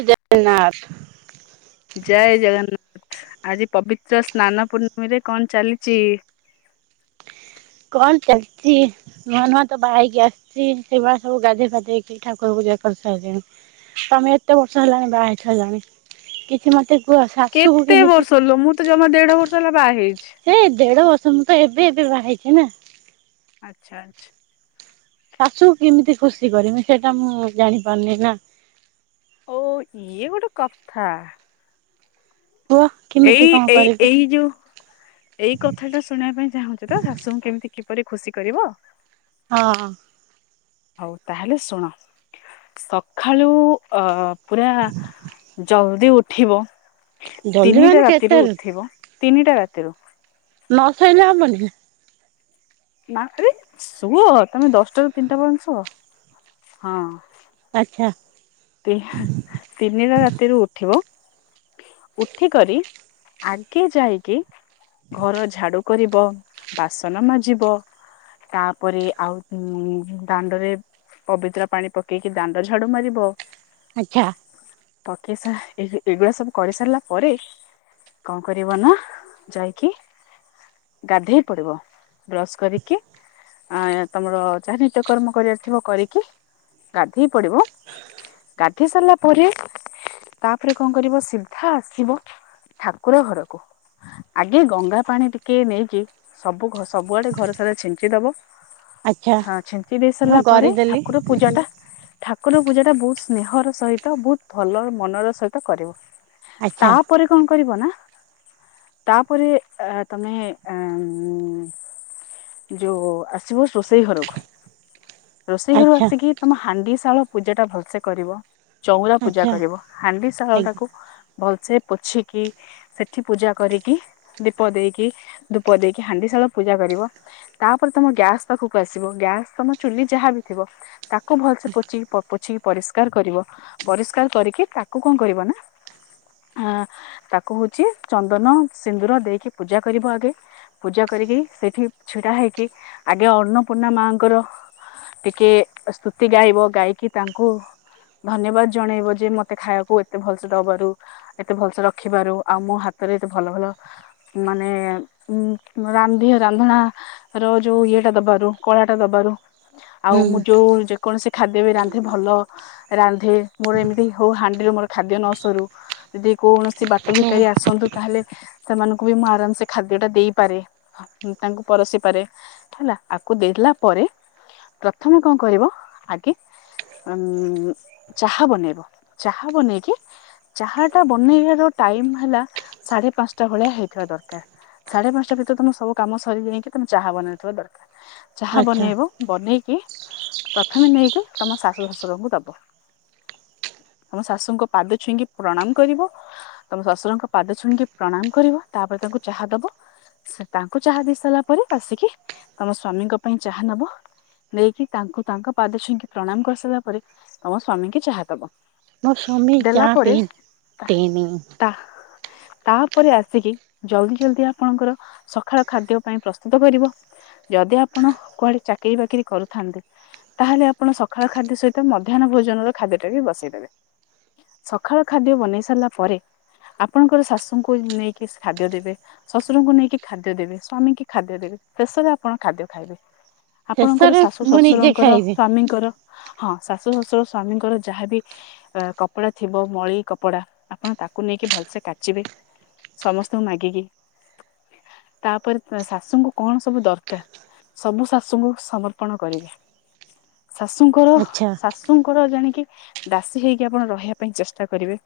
ଜୟ ଜଗନ୍ନାଥ। ଜୟ ଜଗନ୍ନାଥ। ଆଜି ପବିତ୍ର ସ୍ନାନ ପୂର୍ଣ୍ଣମୀରେ କଣ ଚାଲିଛି। କଣ ଚାଲିଛି। ନୂଆ ନୂଆ ତ ବାହା ହେଇକି ଆସିଛି ସେଇ ବା ସବୁ ଗାଧୋଇ ଫାଧେଇଇକି ଠାକୁର ପୂଜା କରିସାରିଲିଣି। ତମେ ଏତେ ବର୍ଷ ହେଲାଣି ବାହା ହେଇସାରିଲାଣି କିଛି ମତେ କୁହ ଶାଶୁକୁ କେତେ କେମିତି? ବର୍ଷ ଲୋ ମୁଁ ତ ଜମା ଦେଢ ବର୍ଷ ହେଲା ବାହା ହେଇଛି। ହେ ଦେଢ ବର୍ଷ ମୁଁ ତ ଏବେ ଏବେ ବାହା ହେଇଛି ନା। ଆଚ୍ଛା ଆଚ୍ଛା। ଶାଶୁ କ କେମିତି ଖୁସି କରିବି ସେଇଟା ମୁଁ ଜାଣି ପାରୁନି ନା। ଓ ଇଏ ଗୋଟେ କଥା। କୁହ। କେମିତି ଏଇ କଣ ଏଇ କରିବି ଏଇ ଯୋଉ ଏଇ କଥାଟା ଶୁଣିବା ପାଇଁ ଚାହୁଁଚୁ ତ ଶାଶୁଙ୍କୁ କେମତି କିପରି ଖୁସି କରିବ। ହଁ ହଁ। ହଉ ତାହେଲେ ଶୁଣ ସଖାଳୁ ଅ- ପୁରା ଜଲ୍ଦି ଉଠିବ। ଜଲ୍ଦି ତିନିଟା ମାନେ କେତେ ରାତିରୁ ଉଥିବ, ତିନିଟା ରାତିରୁ। ନ ସଇଲେ ହବନି। ନାଁ ଫେରେ ସୁଅ ତମେ ଦଶ୍ଟା ରୁ ତିନ୍ଟା ପର୍ଯ୍ୟନ୍ତ ଶୁଅ ହଁ। ଆଚ୍ଛା। ତିନିଟା ରାତିରୁ ଉଠିବ? ଉଠିକରି ଆଗେ ଯାଇକି ଘର ଝାଡୁ କରିବ, ବାସନ ମାଜିବ। ତାପରେ ଆଉ ଉଁ-ଦାଣ୍ଡରେ ପବିତ୍ରା ପାଣି ପକେଇକି ଦାଣ୍ଡ ଝାଡୁ ମାରିବ। ଆଚ୍ଛା। ପକେଇସା ଏ ଏଇଗୁଡା ସବୁ କରି ସାରିଲା ପରେ କଣ କରିବ ନା ଯାଇକି ଗାଧେଇ ପଡିବ, ବ୍ରସ୍ କରିକି ଆ ତମର ଯାହା ନିତ୍ୟକର୍ମ କରିବାର ଥିବ କରିକି ଗାଧେଇ ପଡିବ। ଗାଧେଇ ସାରିଲା ପରେ, ତାପରେ କଣ କରିବ ସିଧା ଆସିବ ଠାକୁର ଘରକୁ। ଆଗେ ଗଙ୍ଗା ପାଣି ଟିକେ ନେଇକି ସବୁ ଘ ସବୁଆଡେ ଘର ସାରା ଛିଞ୍ଚି ଦବ। ଆଚ୍ଛା ହଁ ଛିଞ୍ଚି ଦେଇ ମୁଁ ସାରିଲା ପରେ କରିଦେଲି ଠାକୁର ପୂଜା ଟା ଠାକୁର ପୂଜା ଟା ବହୁତ ସ୍ନେହ ର ସହିତ ବହୁତ ଭଲ ମନର ସହିତ କରିବ ଆଚ୍ଛା ତା ଉପରେ କଁ କରିବ ନା ତାପରେ ତମେ ଯୋଉ ଆସିବ ଶୋଷେଇ ଘରକୁ। ରୋଷେଇ ଘରୁ ଆଚ୍ଛା ଆସିକି ତମ ହାଣ୍ଡି ଶାଳ ପୂଜା ଟା ଭଲ୍ସେ କରିବ। ଚଉରା ପୂଜା ଆଚ୍ଛା କରିବ ହାଣ୍ଡି ଶାଳ ଆଜ୍ଞା ଟାକୁ ଭଲସେ ପୋଛିକି ସେଠି ପୂଜା କରିକି ଦୀପ ଦେଇକି ଧୂପ ଦେଇକି ହାଣ୍ଡି ଶାଳ ପୂଜା କରିବ ତାପରେ ତମ ଗ୍ୟାସ୍ ପାଖକୁ ଆସିବ ଗ୍ୟାସ୍ ତମ ଚୁଲି ଯାହା ବି ଥିବ ତାକୁ ଭଲସେ ପଚ ପୋଛିି ପରିଷ୍କାର କରିବ ପରିଷ୍କାର କରିକି ତାକୁ କଣ କରିବ ନା ଅ ତାକୁ ହଉଛି ଚନ୍ଦନ ସିନ୍ଦୁର ଦେଇକି ପୂଜା କରିବ ଆଗେ ପୂଜା କରିକି ସେଇଠି ଛିଡା ହେଇକି ଆଗେ ଅନ୍ନପୂର୍ଣ୍ଣା ମାଙ୍କର। ଟିକେ ସ୍ତୁତି ଗାଇବ ଗାଇକି ତାଙ୍କୁ ଧନ୍ୟବାଦ ଜଣେଇବ ଯେ ମତେ ଖାଇବାକୁ ଏତେ ଭଲସେ ଦବାରୁ ଏତେ ଭଲସ ରଖିବାରୁ ଆଉ ମୋ ହାତରେ ଏତେ ଭଲ ଭଲ ମାନେ ଉ ରାନ୍ଧିଅ ରାନ୍ଧଣା ର ଯୋଉ ଇଏଟା ଦବାରୁ କଳାଟା ଦବାରୁ ଆଉ ମୁଁ ହୁଁ ଯୋଉ ଯେକୌଣସି ଖାଦ୍ୟ ବି ରାନ୍ଧେ ଭଲ ରାନ୍ଧେ ମୋର ଏମିତି ହଉ ହାଣ୍ଡିରୁ ମୋର ଖାଦ୍ୟ ନସରୁ ଯଦି କୌଣସି ବାଟ ହୁଁ ଭିକାରୀ ଆସନ୍ତୁ। ତାହେଲେ ସେମାନଙ୍କୁ ବି ମୁଁ ଆରାମ ସେ ଖାଦ୍ୟ ଟା ଦେଇପାରେ। ତାଙ୍କୁ ପରସିିପାରେ ହେଲା ଆକୁ ଦେଲା ପରେ ପ୍ରଥମେ କଣ କରିବ? ଉ ଚାହା ବନେଇବ ଚାହା ବନେଇକି ଚାହା ଟା ବନେଇବାର ଟାଇମ ହେଲା ସାଢେ ପାଞ୍ଚଟା ଭଳିଆ ହେଇଥିବା ଦରକାର। ସାଢେ ପାଞ୍ଚଟା ଭିତରେ ତମେ ସବୁ କାମ ସରିଯାଇକି ତମେ ଚାହା ବନେଇଥିବା ଦରକାର। ଯାହା ଆଚ୍ଛା ବନେଇବ ବନେଇକି ପ୍ରଥମେ ନେଇକି ତମ ଶାଶୁ ଶଶୁରଙ୍କୁ ଦବ। ଆମ ଶାଶୁଙ୍କ ପାଦ ଛୁଇଁକି ପ୍ରଣାମ କରିବ। ତମ ଶଶୁରଙ୍କ ପାଦ ଛୁଣିକି ପ୍ରଣାମ କରିବ ତାପରେ ତାଙ୍କୁ ଚାହା ଦବ। ସେ ତାଙ୍କୁ ଚାହା ଦେଇ ସାରିଲା ପରେ ଆସିକି ତମ ସ୍ଵାମୀଙ୍କ ପାଇଁ ଚାହା ନବ। ନେଇକି ତାଙ୍କୁ ତାଙ୍କ ପାଦ ଛୁଇଁକି ପ୍ରଣାମ କରିସାରିଲା ପରେ ତମ ସ୍ଵାମୀ କି ଚାହା ଦବ। ମୋ ସ୍ୱାମୀ ଯା ଦେଲା ପରେ ପି ପେଇନି। [unintelligible] ତାପରେ ଆସିକି ଜଲଦି ଜଲଦି ଆପଣଙ୍କର ସକାଳ ଖାଦ୍ୟ ପାଇଁ ପ୍ରସ୍ତୁତ କରିବ। ଯଦି ଆପଣ କୁଆଡେ ଚାକିରିୀ ବାକିରି କରୁଥାନ୍ତି ତାହେଲେ ଆପଣ ସକାଳ ଖାଦ୍ୟ ସହିତ ମଧ୍ୟାହ୍ନ ଭୋଜନର ଖାଦ୍ୟ ଟାକ ବସେଇଦେବେ। ସକାଳ ଖାଦ୍ୟ ବନେଇ ସାରିଲା ପରେ ଆପଣଙ୍କର ଶାଶୁଙ୍କୁ ନେଇକି ଖାଦ୍ୟ ଦେବେ। ଶଶୁରଙ୍କୁ ନେଇକି ଖାଦ୍ୟ ଦେବେ। ସ୍ଵାମୀ କି ଖାଦ୍ୟ ଦେବେ। ଶେଷରେ ଆପଣ ଖାଦ୍ୟ ଖାଇବେ। ଆପଣଙ୍କର ଶେଷରେ ଶାଶୁ ମୁଁ ନିଜେ ଶ୍ୱଶୁରଙ୍କର ଖାଇବି। ସ୍ଵାମୀଙ୍କର ହଁ ଶାଶୁ ଶ୍ୱଶୁର ସ୍ଵାମୀଙ୍କର ଯାହାବି କପଡା ଥିବ ମଳି କପଡା ଆପଣ ତାକୁ ନେଇକି ଭଲସେ କାଚିବେ। ସମସ୍ତଙ୍କୁ ମାଗିକି ତାପରେ ଶାଶୁଙ୍କୁ କଣ ସବୁ ଦରକାର? ସବୁ ଶାଶୁଙ୍କୁ ସମର୍ପଣ କରିବେ। ଶାଶୁଙ୍କର ଆଚ୍ଛା ଶାଶ ଶଶୁଙ୍କର ଜାଣିକି ଦାସୀ ହେଇକି ଆପଣ ରହିବା ପାଇଁ ଚେଷ୍ଟା କରିବେ।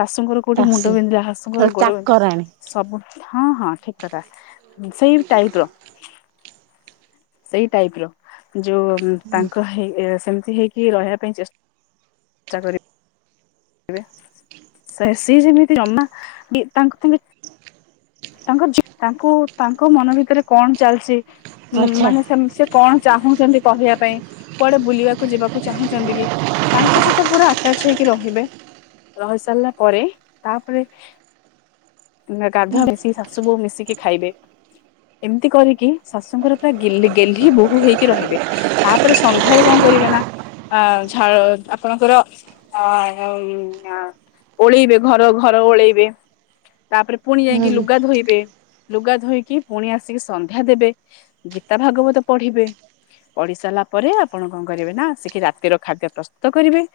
ଶାଶୁଙ୍କର କୋଉଠି ମୁଣ୍ଡ ଦାସୀ ବିନ୍ଧା ଶାଶୁଙ୍କର ଗୋଡ ବିନ୍ଧା ଚାକରାଣୀ ସବୁ ହଁ ହଁ ଠିକ କଥା। ସେଇ ଟାଇପର। ସେଇ ଟାଇପ୍ର ଯୋଉ ତାଙ୍କ ହେଇ ସେମିତି ହେଇକି ରହିବା ପାଇଁ ଚେ ଚେଷ୍ଟା କରିବେ। ସିଏ ଯେମିତି ଜମା ବି ତାଙ୍କ ସାଙ୍ଗେ ତାଙ୍କ ଜି ତାଙ୍କୁ ତାଙ୍କ ମନ ଭିତରେ କଣ ଚାଲିଛି? ଆଚ୍ଛା ମାନେ ସେ କଣ ଚାହୁଁଛନ୍ତି କହିବା ପାଇଁ? କୁଆଡେ ବୁଲିବାକୁ ଯିବାକୁ ଚାହୁଁଛନ୍ତି କି? ତାଙ୍କ ସହିତ ପୁରା ଆଟାଚ ହେଇକି ରହିବେ। ରହି ସାରିଲା ପରେ ତାପରେ ହୁଁ ଗାଧୁଆ ମି ସେ ଶାଶୁ ବୋହୁ ମିଶିକି ଖାଇବେ। ଏମିତି କରିକି ଶାଶୁଙ୍କର ପୁରା ଗେଲ୍ଲୀ ଗେଲ୍ଲୀ ବୋହୂ ହେଇକି ରହିବେ। ତାପରେ ସନ୍ଧ୍ୟାରେ କଣ କରିବେ ନା ଅ ଝାଳ ଆପଣଙ୍କର ହଁ ଉ ଓଳେଇବେ ଘର ଘର ଓଳେଇବେ। ତାପରେ ପୁଣି ଯାଇକି ହୁଁ ଲୁଗା ଧୋଇବେ। ଲୁଗା ଧୋଇକି ପୁଣି ଆସିକି ସନ୍ଧ୍ୟା ଦେବେ। ଗୀତା ଭାଗବତ ପଢିବେ। ପଢି ସାରିଲା ପରେ ଆପଣ କଣ କରିବେ ନା ଆସିକି ରାତିର ଖାଦ୍ୟ ପ୍ରସ୍ତୁତ କରିବେ।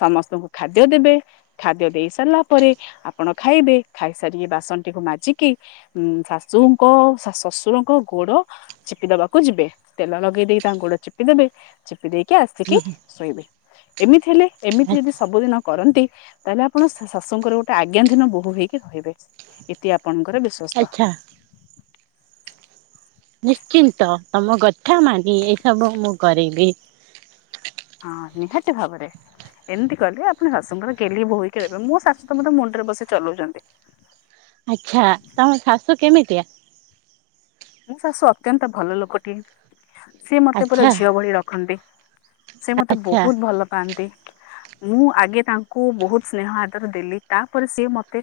ସମସ୍ତଙ୍କୁ ଖାଦ୍ୟ ଦେବେ। ଖାଦ୍ୟ ଦେଇ ସାରିଲା ପରେ ଆପଣ ଖାଇବେ। ଖାଇସାରିକି ବାସନଟିକୁ ମାଜିକି କି ଉଁ ଶାଶୁଙ୍କ ଶଶୁରଙ୍କ ଗୋଡ ଚିପି ଦବାକୁ ଯିବେ। ତେଲ ଲଗେଇ ଦେଇକି ତାଙ୍କ ଗୋଡ ଚିପି ଦେବେ। ଚିପି ଦେଇକି ଆସିକି ଶୋଇବେ ଏମିତି ହେଲେ ଏମିତି ଯଦି ସବୁଦିନ କରନ୍ତି ତାହେଲେ ଆପଣ ଶାଶୁଙ୍କର ଗୋଟେ ଆଜ୍ଞାଧିନ ବୋହୁ ହେଇକି ରହିବେ। ଏଇତି ଆପଣଙ୍କର ବିଷ ଆଚ୍ଛା। ନିଶ୍ଚିନ୍ତ ତମ ଗଥା ମାନି ଏଇସବୁ ମୁଁ କରିବି। ହଁ ନିହାତି ଭାବରେ। ଏମିତି କହିଲେ ଆପଣ ଶାଶୁଙ୍କର ଗେଲ୍ଲୀ ବୋହୁ ହେଇକି ରହିବେ। ମୋ ଶାଶୁ ତ ମତେ ମୁଣ୍ଡରେ ବସି ଚଲଉଛନ୍ତି। ଆଚ୍ଛା ତମ ଶାଶୁ କେମିତିଆ? ମୋ ଶାଶୁ ଅତ୍ୟନ୍ତ ଭଲ ଲୋକଟିଏ। ସିଏ ମତେ ପୁରା ଆଚ୍ଛା ଝିଅ ଭଳି ରଖନ୍ତି। ସେ ମତେ ଆଚ୍ଛା ବହୁତ ଭଲ ପାଆନ୍ତି। ମୁଁ ଆଗେ ତାଙ୍କୁ ବହୁତ ସ୍ନେହ ଆଦର ଦେଲି। ତାପରେ ସିଏ ମତେ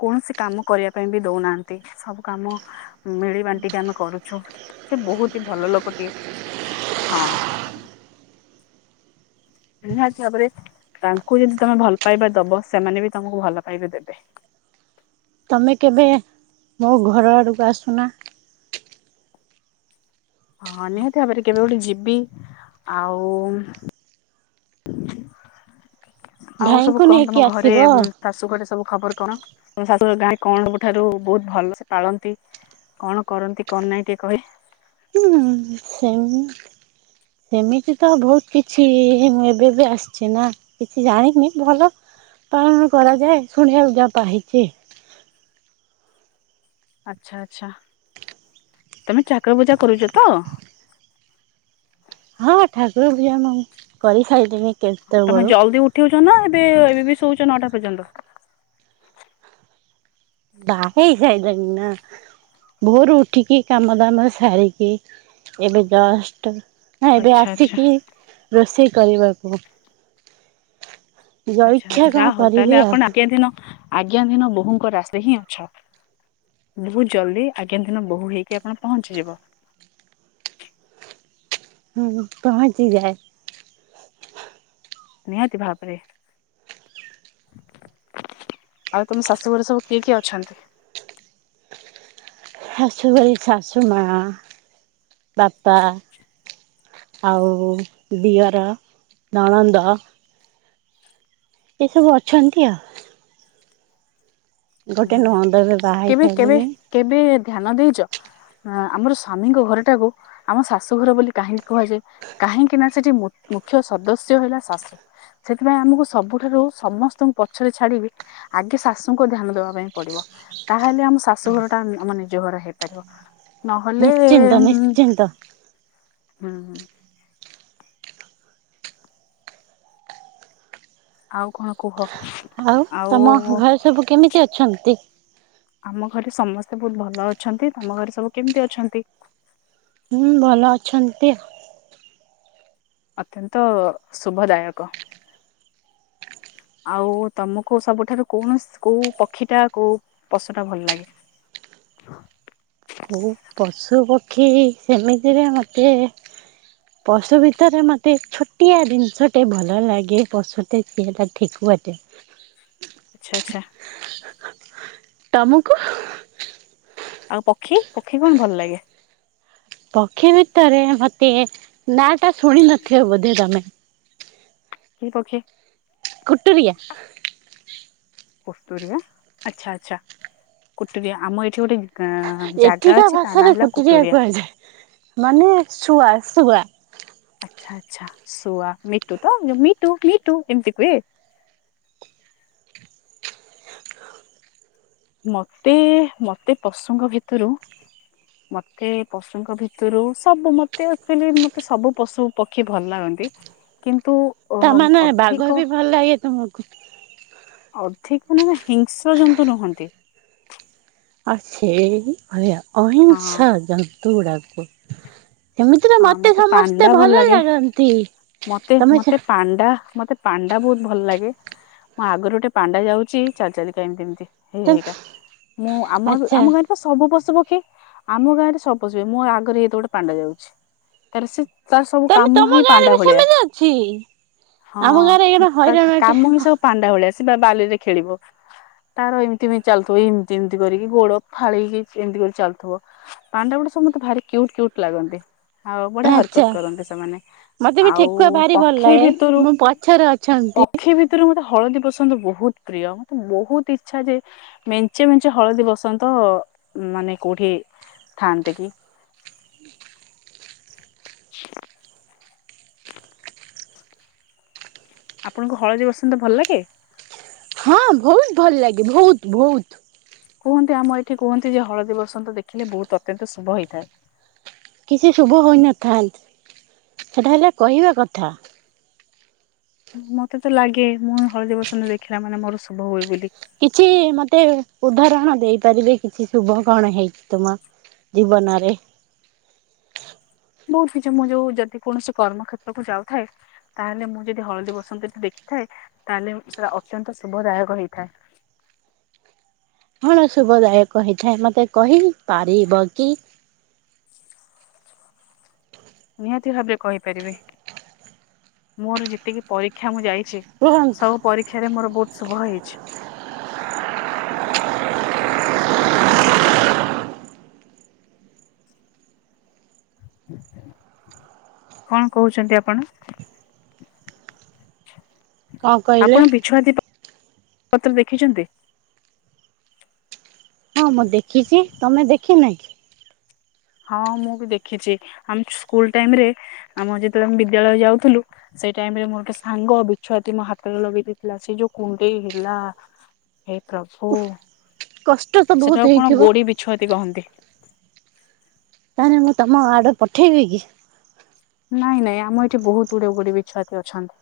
କୌଣସି କାମ କରିବା ପାଇଁ ବି ଦଉ ନାହାନ୍ତି। ସବୁ କାମ ମିଳି ବାନ ଟିକେ ଆମେ କରୁଛୁ। ସେ ବହୁତ ହି ଭଲ ଲୋକ ଟିକେ ହଁ। ନିହାତି ଭାବରେ ତାଙ୍କୁ ଯଦି ତମେ ଭଲ ପାଇବା ଦବ। ସେମାନେ ବି ତମକୁ ଭଲ ପାଇବା ଦେବେ। ତମେ କେବେ ମୋ ଘର ଆଡକୁ ଆସୁନା? ହଁ ନିହାତି ଭାବରେ କେବେ ଗୋଟେ ଯିବି। ଆଉ ଆଉ ସବୁ ଭାଇଙ୍କୁ କଣ ନେଇକି ତମ ଘରେ ଆସିବ। ଉଁ ଶାଶୁ ଘରେ ସବୁ ଖବର କଣ? ତମ ଶାଶୁ ଘର ଗାଁ ରେ କଣ ସବୁଠାରୁ ବହୁତ ଭଲସେ ପାଳନ୍ତି? କଣ କରନ୍ତି କଣ ନାଇଁ ଟିକେ କହିବେ? ସେମ ସେମିତି ତ ବହୁତ କିଛି ମୁଁ ଏବେ ବି ଆସିଛି ନା। କିଛି ଜାଣିନି ଭଲ ପାଳନ କରାଯାଏ ଶୁଣିବାକୁ ଯା ପାଇଛି। ଆଛା ଆଚ୍ଛା ତମେ ଠାକୁର ପୂଜା କରୁଛ ତ? ହଁ ଠାକୁର ପୂଜା ମୁ କରି ସାରିଲେଇ। ତମେ ଜଲ୍ଦି ଉଠଉଛ ନା ଏବେ ଏବେ ବି ଶୋଉଛ ନଟା ପର୍ଯ୍ୟନ୍ତ? ବାହା ହେଇସାଇଣି ନା। ଭୋରୁ ଉଠିକି କାମ ଦାମରେ ସାରିକି ଏବେ ଜଷ୍ଟ ନା ଏବେ ଆଚ୍ଛା ଆଚ୍ଛା। ଆସିକି ରୋଷେଇ କରିବାକୁ। ଆଚ୍ଛା ଜଳଖିଆ ଆଚ୍ଛା ଯାହା କଣ ହଉ ତାହେଲେ କରିବି ଆଉ ଆପଣ ଆଜ୍ଞା ଦିନ ଆଜ୍ଞା ଦିନ ବୋହୂଙ୍କ ରାଶେ ହିଁ ଅଛ। ବହୁତ ଜଲ୍ଦି ଆଜ୍ଞାଧିନ ବୋହୁ ହେଇକି ଆପଣ ପହଞ୍ଚିଯିବ। ହୁଁ ପହଞ୍ଚି ଯାଏ। ନିହାତି ଭାବରେ। ଆଉ ତମ ଶାଶୁ ଘର ସବୁ କିଏ କିଏ ଅଛନ୍ତି? ଶାଶୁ ଭାଇ ଶାଶୁ ମା ବାପା ଆଉ ଦିଅର ନଣନ୍ଦ ଏସବୁ ଅଛନ୍ତି ଆଉ ଗୋଟେ ହୁଁ ନତନ୍ଦ ଏବେ କେବେ କେବେ ବାହାହେଇସାରିଲେଣି କେବେ ଧ୍ୟାନ ଦେଇଛ? ଆମର ସ୍ଵାମୀଙ୍କ ଘର ଟାକୁ ଆମ ଶାଶୁଘର ବୋଲି କାହିଁକି କୁହାଯାଏ? କାହିଁକି ନା ସେଠି ମୁଖ୍ୟ ସଦ ସଦସ୍ୟ ହେଲା ଶାଶୁ। ସେଥିପାଇଁ ଆମକୁ ସବୁଠାରୁ ସମସ୍ତଙ୍କୁ ପଛରେ ଛାଡ଼ିକି ଆଗେ ଶାଶୁଙ୍କ ଧ୍ୟାନ ଦେବା। ପଡିବ ତାହେଲେ ଆମ ଶାଶୁ ଘର ଟା ଆମ ନିଜ ଘର ହେଇପାରିବ। ନିଶ୍ଚିନ୍ତ ନହଲେ ନିଶ୍ଚିନ୍ତ ହୁଁ ହୁଁ ଆଉ କଣ କୁହ? ଆଉ ତମ ଘରେ ସବୁ କେମିତି ଅଛନ୍ତି? ଆମ ଘରେ ସମସ୍ତେ ବହୁତ ଭଲ ଅଛନ୍ତି ତମ ଘରେ ସବୁ କେମିତି ଅଛନ୍ତି? ହୁଁ ଭଲ ଅଛନ୍ତି। ଅତ୍ୟନ୍ତ ଶୁଭଦାୟକ। ଆଉ ତମକୁ ସବୁଠାରୁ କୌଣ କୋଉ ପକ୍ଷୀ ଟା କୋଉ ପଶୁ ଟା ଭଲ ଲାଗେ? କୋଉ ପଶୁ ପକ୍ଷୀ ସେମିତିରେ ମତେ ପଶୁ ଭିତରେ ମତେ ଛୋଟିଆ ଜିନିଷଟେ ଭଲ ଲାଗେ ପଶୁଟେ ସେଇଟା ଠିକୁଆଟେ। ଆଚ୍ଛା ଆଚ୍ଛା। ତମୁକୁ? ଆଉ ପକ୍ଷୀ ପକ୍ଷୀ କଣ ଭଲ ଲାଗେ? ପକ୍ଷୀ ଭିତରେ ମତେ ନା ଟା ଶୁଣି ନଥିବ ବୋଧେ ତମେ କି ପକ୍ଷୀ? କୁଟୁରିଆ। କୁଟୁରିଆ ଆଚ୍ଛା ଆଚ୍ଛା କଟୁରିଆ ଆମ ଏଠି ଗୋଟେ ଗାଁ ଜାଗା ଏଠିକା ଅଛି ତା ନାଁ ଭାଷାରେ ହେଲା କୋଟୁରିଆ କୁଟୁରିଆ କୁହାଯାଏ ମାନେ ଶୁଆ ଶୁଆ। ଆଚ୍ଛା ଆଚ୍ଛା ଶୁଆ ମିଟୁ ତ ଯୋଉ ମିଟୁ ମିଟୁ ଏମିତି କୁହେ। ମତେ ମତେ ପଶୁଙ୍କ ଭିତରୁ ମତେ ପଶୁଙ୍କ ଭିତରୁ ସବୁ ମତେ ଆକଚୁଏଲି ମତେ ସବୁ ପଶୁ ପକ୍ଷୀ ଭଲ ଲାଗନ୍ତି କିନ୍ତୁ ଅ ତା ମାନେ ବାଘ ଅଧିକ ବି ଭଲ ଲାଗେ ତମକୁ? ଅଧିକ ନ ହିଂସ୍ର ଜନ୍ତୁ ନୁହଁନ୍ତି। ଆଉ ସେଇ ଭଳିଆ ହଁ ଅହିଂଶା ଜନ୍ତୁ ଗୁଡ଼ାକୁ। ସେମିତି ରେ ହଁ ମତେ ପାଣ୍ଡା ସମସ୍ତେ ଭଲ ଲାଗେ ଲାଗନ୍ତି ମତେ ତମେ ମତେ ପାଣ୍ଡା ମତେ ପାଣ୍ଡା ବହୁତ ଭଲ ଲାଗେ ମୋ ଆଗରେ ଗୋଟେ ପାଣ୍ଡା ଯାଉଚି ଚାଲିଚାଲିକା ଏମତି ଏମିତି। ହେଇ ତମେ ହେଇକରି ମୁଁ ଆମ ଆଚ୍ଛା ଆମ ଗ ସବୁ ପଶୁ ପକ୍ଷୀ ଆମ ଗାଁ ରେ ସବୁ ପଶୁ ପକ୍ଷୀ। ମୋ ଆଗରେ ଏଇତ ଗୋଟେ ପାଣ୍ଡା ଯାଉଚି। ତାର ସେ ତାର ସବୁ ତମେ କାମ ହିଁ ତମ ଗାଁରେ ପାଣ୍ଡା ବି ଭଳିଆ। ସେମିତି ଅଛି। ହଁ ଆମ ଗାଁରେ ଏଇନା ତା ହଇରାଣଟେ କାମ ହିଁ ସବୁ ପାଣ୍ଡା ଭଳିଆ ଆସିବ ବାଲିରେ ଖେଳିବ। ତାର ଏମିତି ଏମିତି ଚାଲୁଥିବ ଏମିତି ଏମିତି କରିକି ଗୋଡ ଫାଳେଇକି ଏମତି କରି ଚାଲୁଥିବ। ପାଣ୍ଡ ଗୁଡା ସମସ୍ତେ ଭାରି କ୍ୟୁଟ କ୍ୟୁଟ ଲାଗନ୍ତି ଆଉ ବଢିଆ ଆଚ୍ଛା ହରକତ କରନ୍ତି ସେମାନେ। ମତେ ବି ଆଉ ଠେକୁଆ ଭାରି ଭଲ ପକ୍ଷୀ ଲାଗେ ଭିତରୁ ମୁଁ ପଛରେ ଅଛନ୍ତି। ପକ୍ଷୀ ଭିତରୁ ମତେ ହଳଦୀବସନ୍ତ ବହୁତ ପ୍ରିୟ। ମତେ ବହୁତ ଇଚ୍ଛା ଯେ ମେଞ୍ଚେ ମେଞ୍ଚେ ହଳଦୀ ବସନ୍ତ ମାନେ କୋଉଠି ଥାନ୍ତେ କି? [inaudible] ଆପଣଙ୍କୁ ହଳଦୀ ବସନ୍ତ ଭଲ ଲାଗେ? ହଁ ବହୁତ ଭଲ ଲାଗେ ବହୁତ ବହୁତ। କୁହନ୍ତି ଆମ ଏଇଠି କୁହନ୍ତି ଯେ ହଳଦୀ ବସନ୍ତ ଦେଖିଲେ ବହୁତ ଅତ୍ୟନ୍ତ ଶୁଭ ହେଇଥାଏ। କିଛି ଶୁଭ ହୋଇନଥାଏ ସେଟା ହେଲା କହିବା କଥା। ମତେ ତ ଲାଗେ ମୁଁ ହଳଦୀ ବସନ୍ତ ଦେଖିଲା ମାନେ ମୋର ଶୁଭ ହୁଏ ବୋଲି। କିଛି ମତେ ଉଦାହରଣ ଦେଇପାରିବେ କିଛି ଶୁଭ କଣ ହେଇଚି ତୁମର? ଜୀବନରେ ବହୁତ କିଛି ମୁଁ ଯୋଉ ଯଦି କୌଣସି କର୍ମକ୍ଷେତ୍ରକୁୁ ଯାଉଥାଏ ତାହେଲେ ମୁଁ ଯଦି ହଳଦୀ ବସନ୍ତ ଦେଖିଥାଏ ତାହେଲେ ସେଇଟା ଅତ୍ୟନ୍ତ ଶୁଭଦାୟକ ହେଇଥାଏ। କଣ ଶୁଭଦାୟକ ହେଇଥାଏ ମତେ କହି ପାରିବ କି? ନିହାତି ଭାବେ କହିପାରିବି, ମୋର ଯେତିକି ପରୀକ୍ଷା ମୁଁ ଯାଇଚି କୁହନ୍ତୁ ସବୁ ପରୀକ୍ଷାରେ ମୋର ବହୁତ ଶୁଭ ହେଇଚି। କଣ କହୁଚନ୍ତି ଆପଣ? କଣ କହିଲେ? ଆପଣ ବିଛୁଆତିପ ପତ୍ର ଦେଖିଚନ୍ତି? ହଁ ମୁଁ ଦେଖିଚି ତମେ ଦେଖିନ କି? ହଁ ମୁଁ ବି ଦେଖିଚି ଆମ ସ୍କୁଲ ଟାଇମ ରେ ଆମ ଯେତେବେଳେ ଆମେ ବିଦ୍ୟାଳୟ ଯାଉଥିଲୁ ସେଇ ଟାଇମ ରେ ମୋର ଗୋଟେ ସାଙ୍ଗ ବିଛୁଆତି ମୋ ହାତରେ ଲଗେଇ ଦେଇଥିଲା ସେଇ ଯୋଉ କୁଣ୍ଡେଇ ହେଲା। ଏ ପ୍ରଭୁ କଷ୍ଟ ତ ବହୁତ ସେଟାକୁ କଣ ହେଇଥିବ ଗୋଡି ବିଛୁଆତି କହନ୍ତି। ତାହେଲେ ମୁଁ ତମ ଆଡ ପଠେଇବି କି? ନାଇଁ ନାଇଁ ଆମ ଏଠି ବହୁତ ଗୁଡେଏ ଗୋଡି ବିଛୁଆତୀ ଅଛନ୍ତି।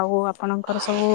ଆଉ ଆପଣଙ୍କର ସବୁ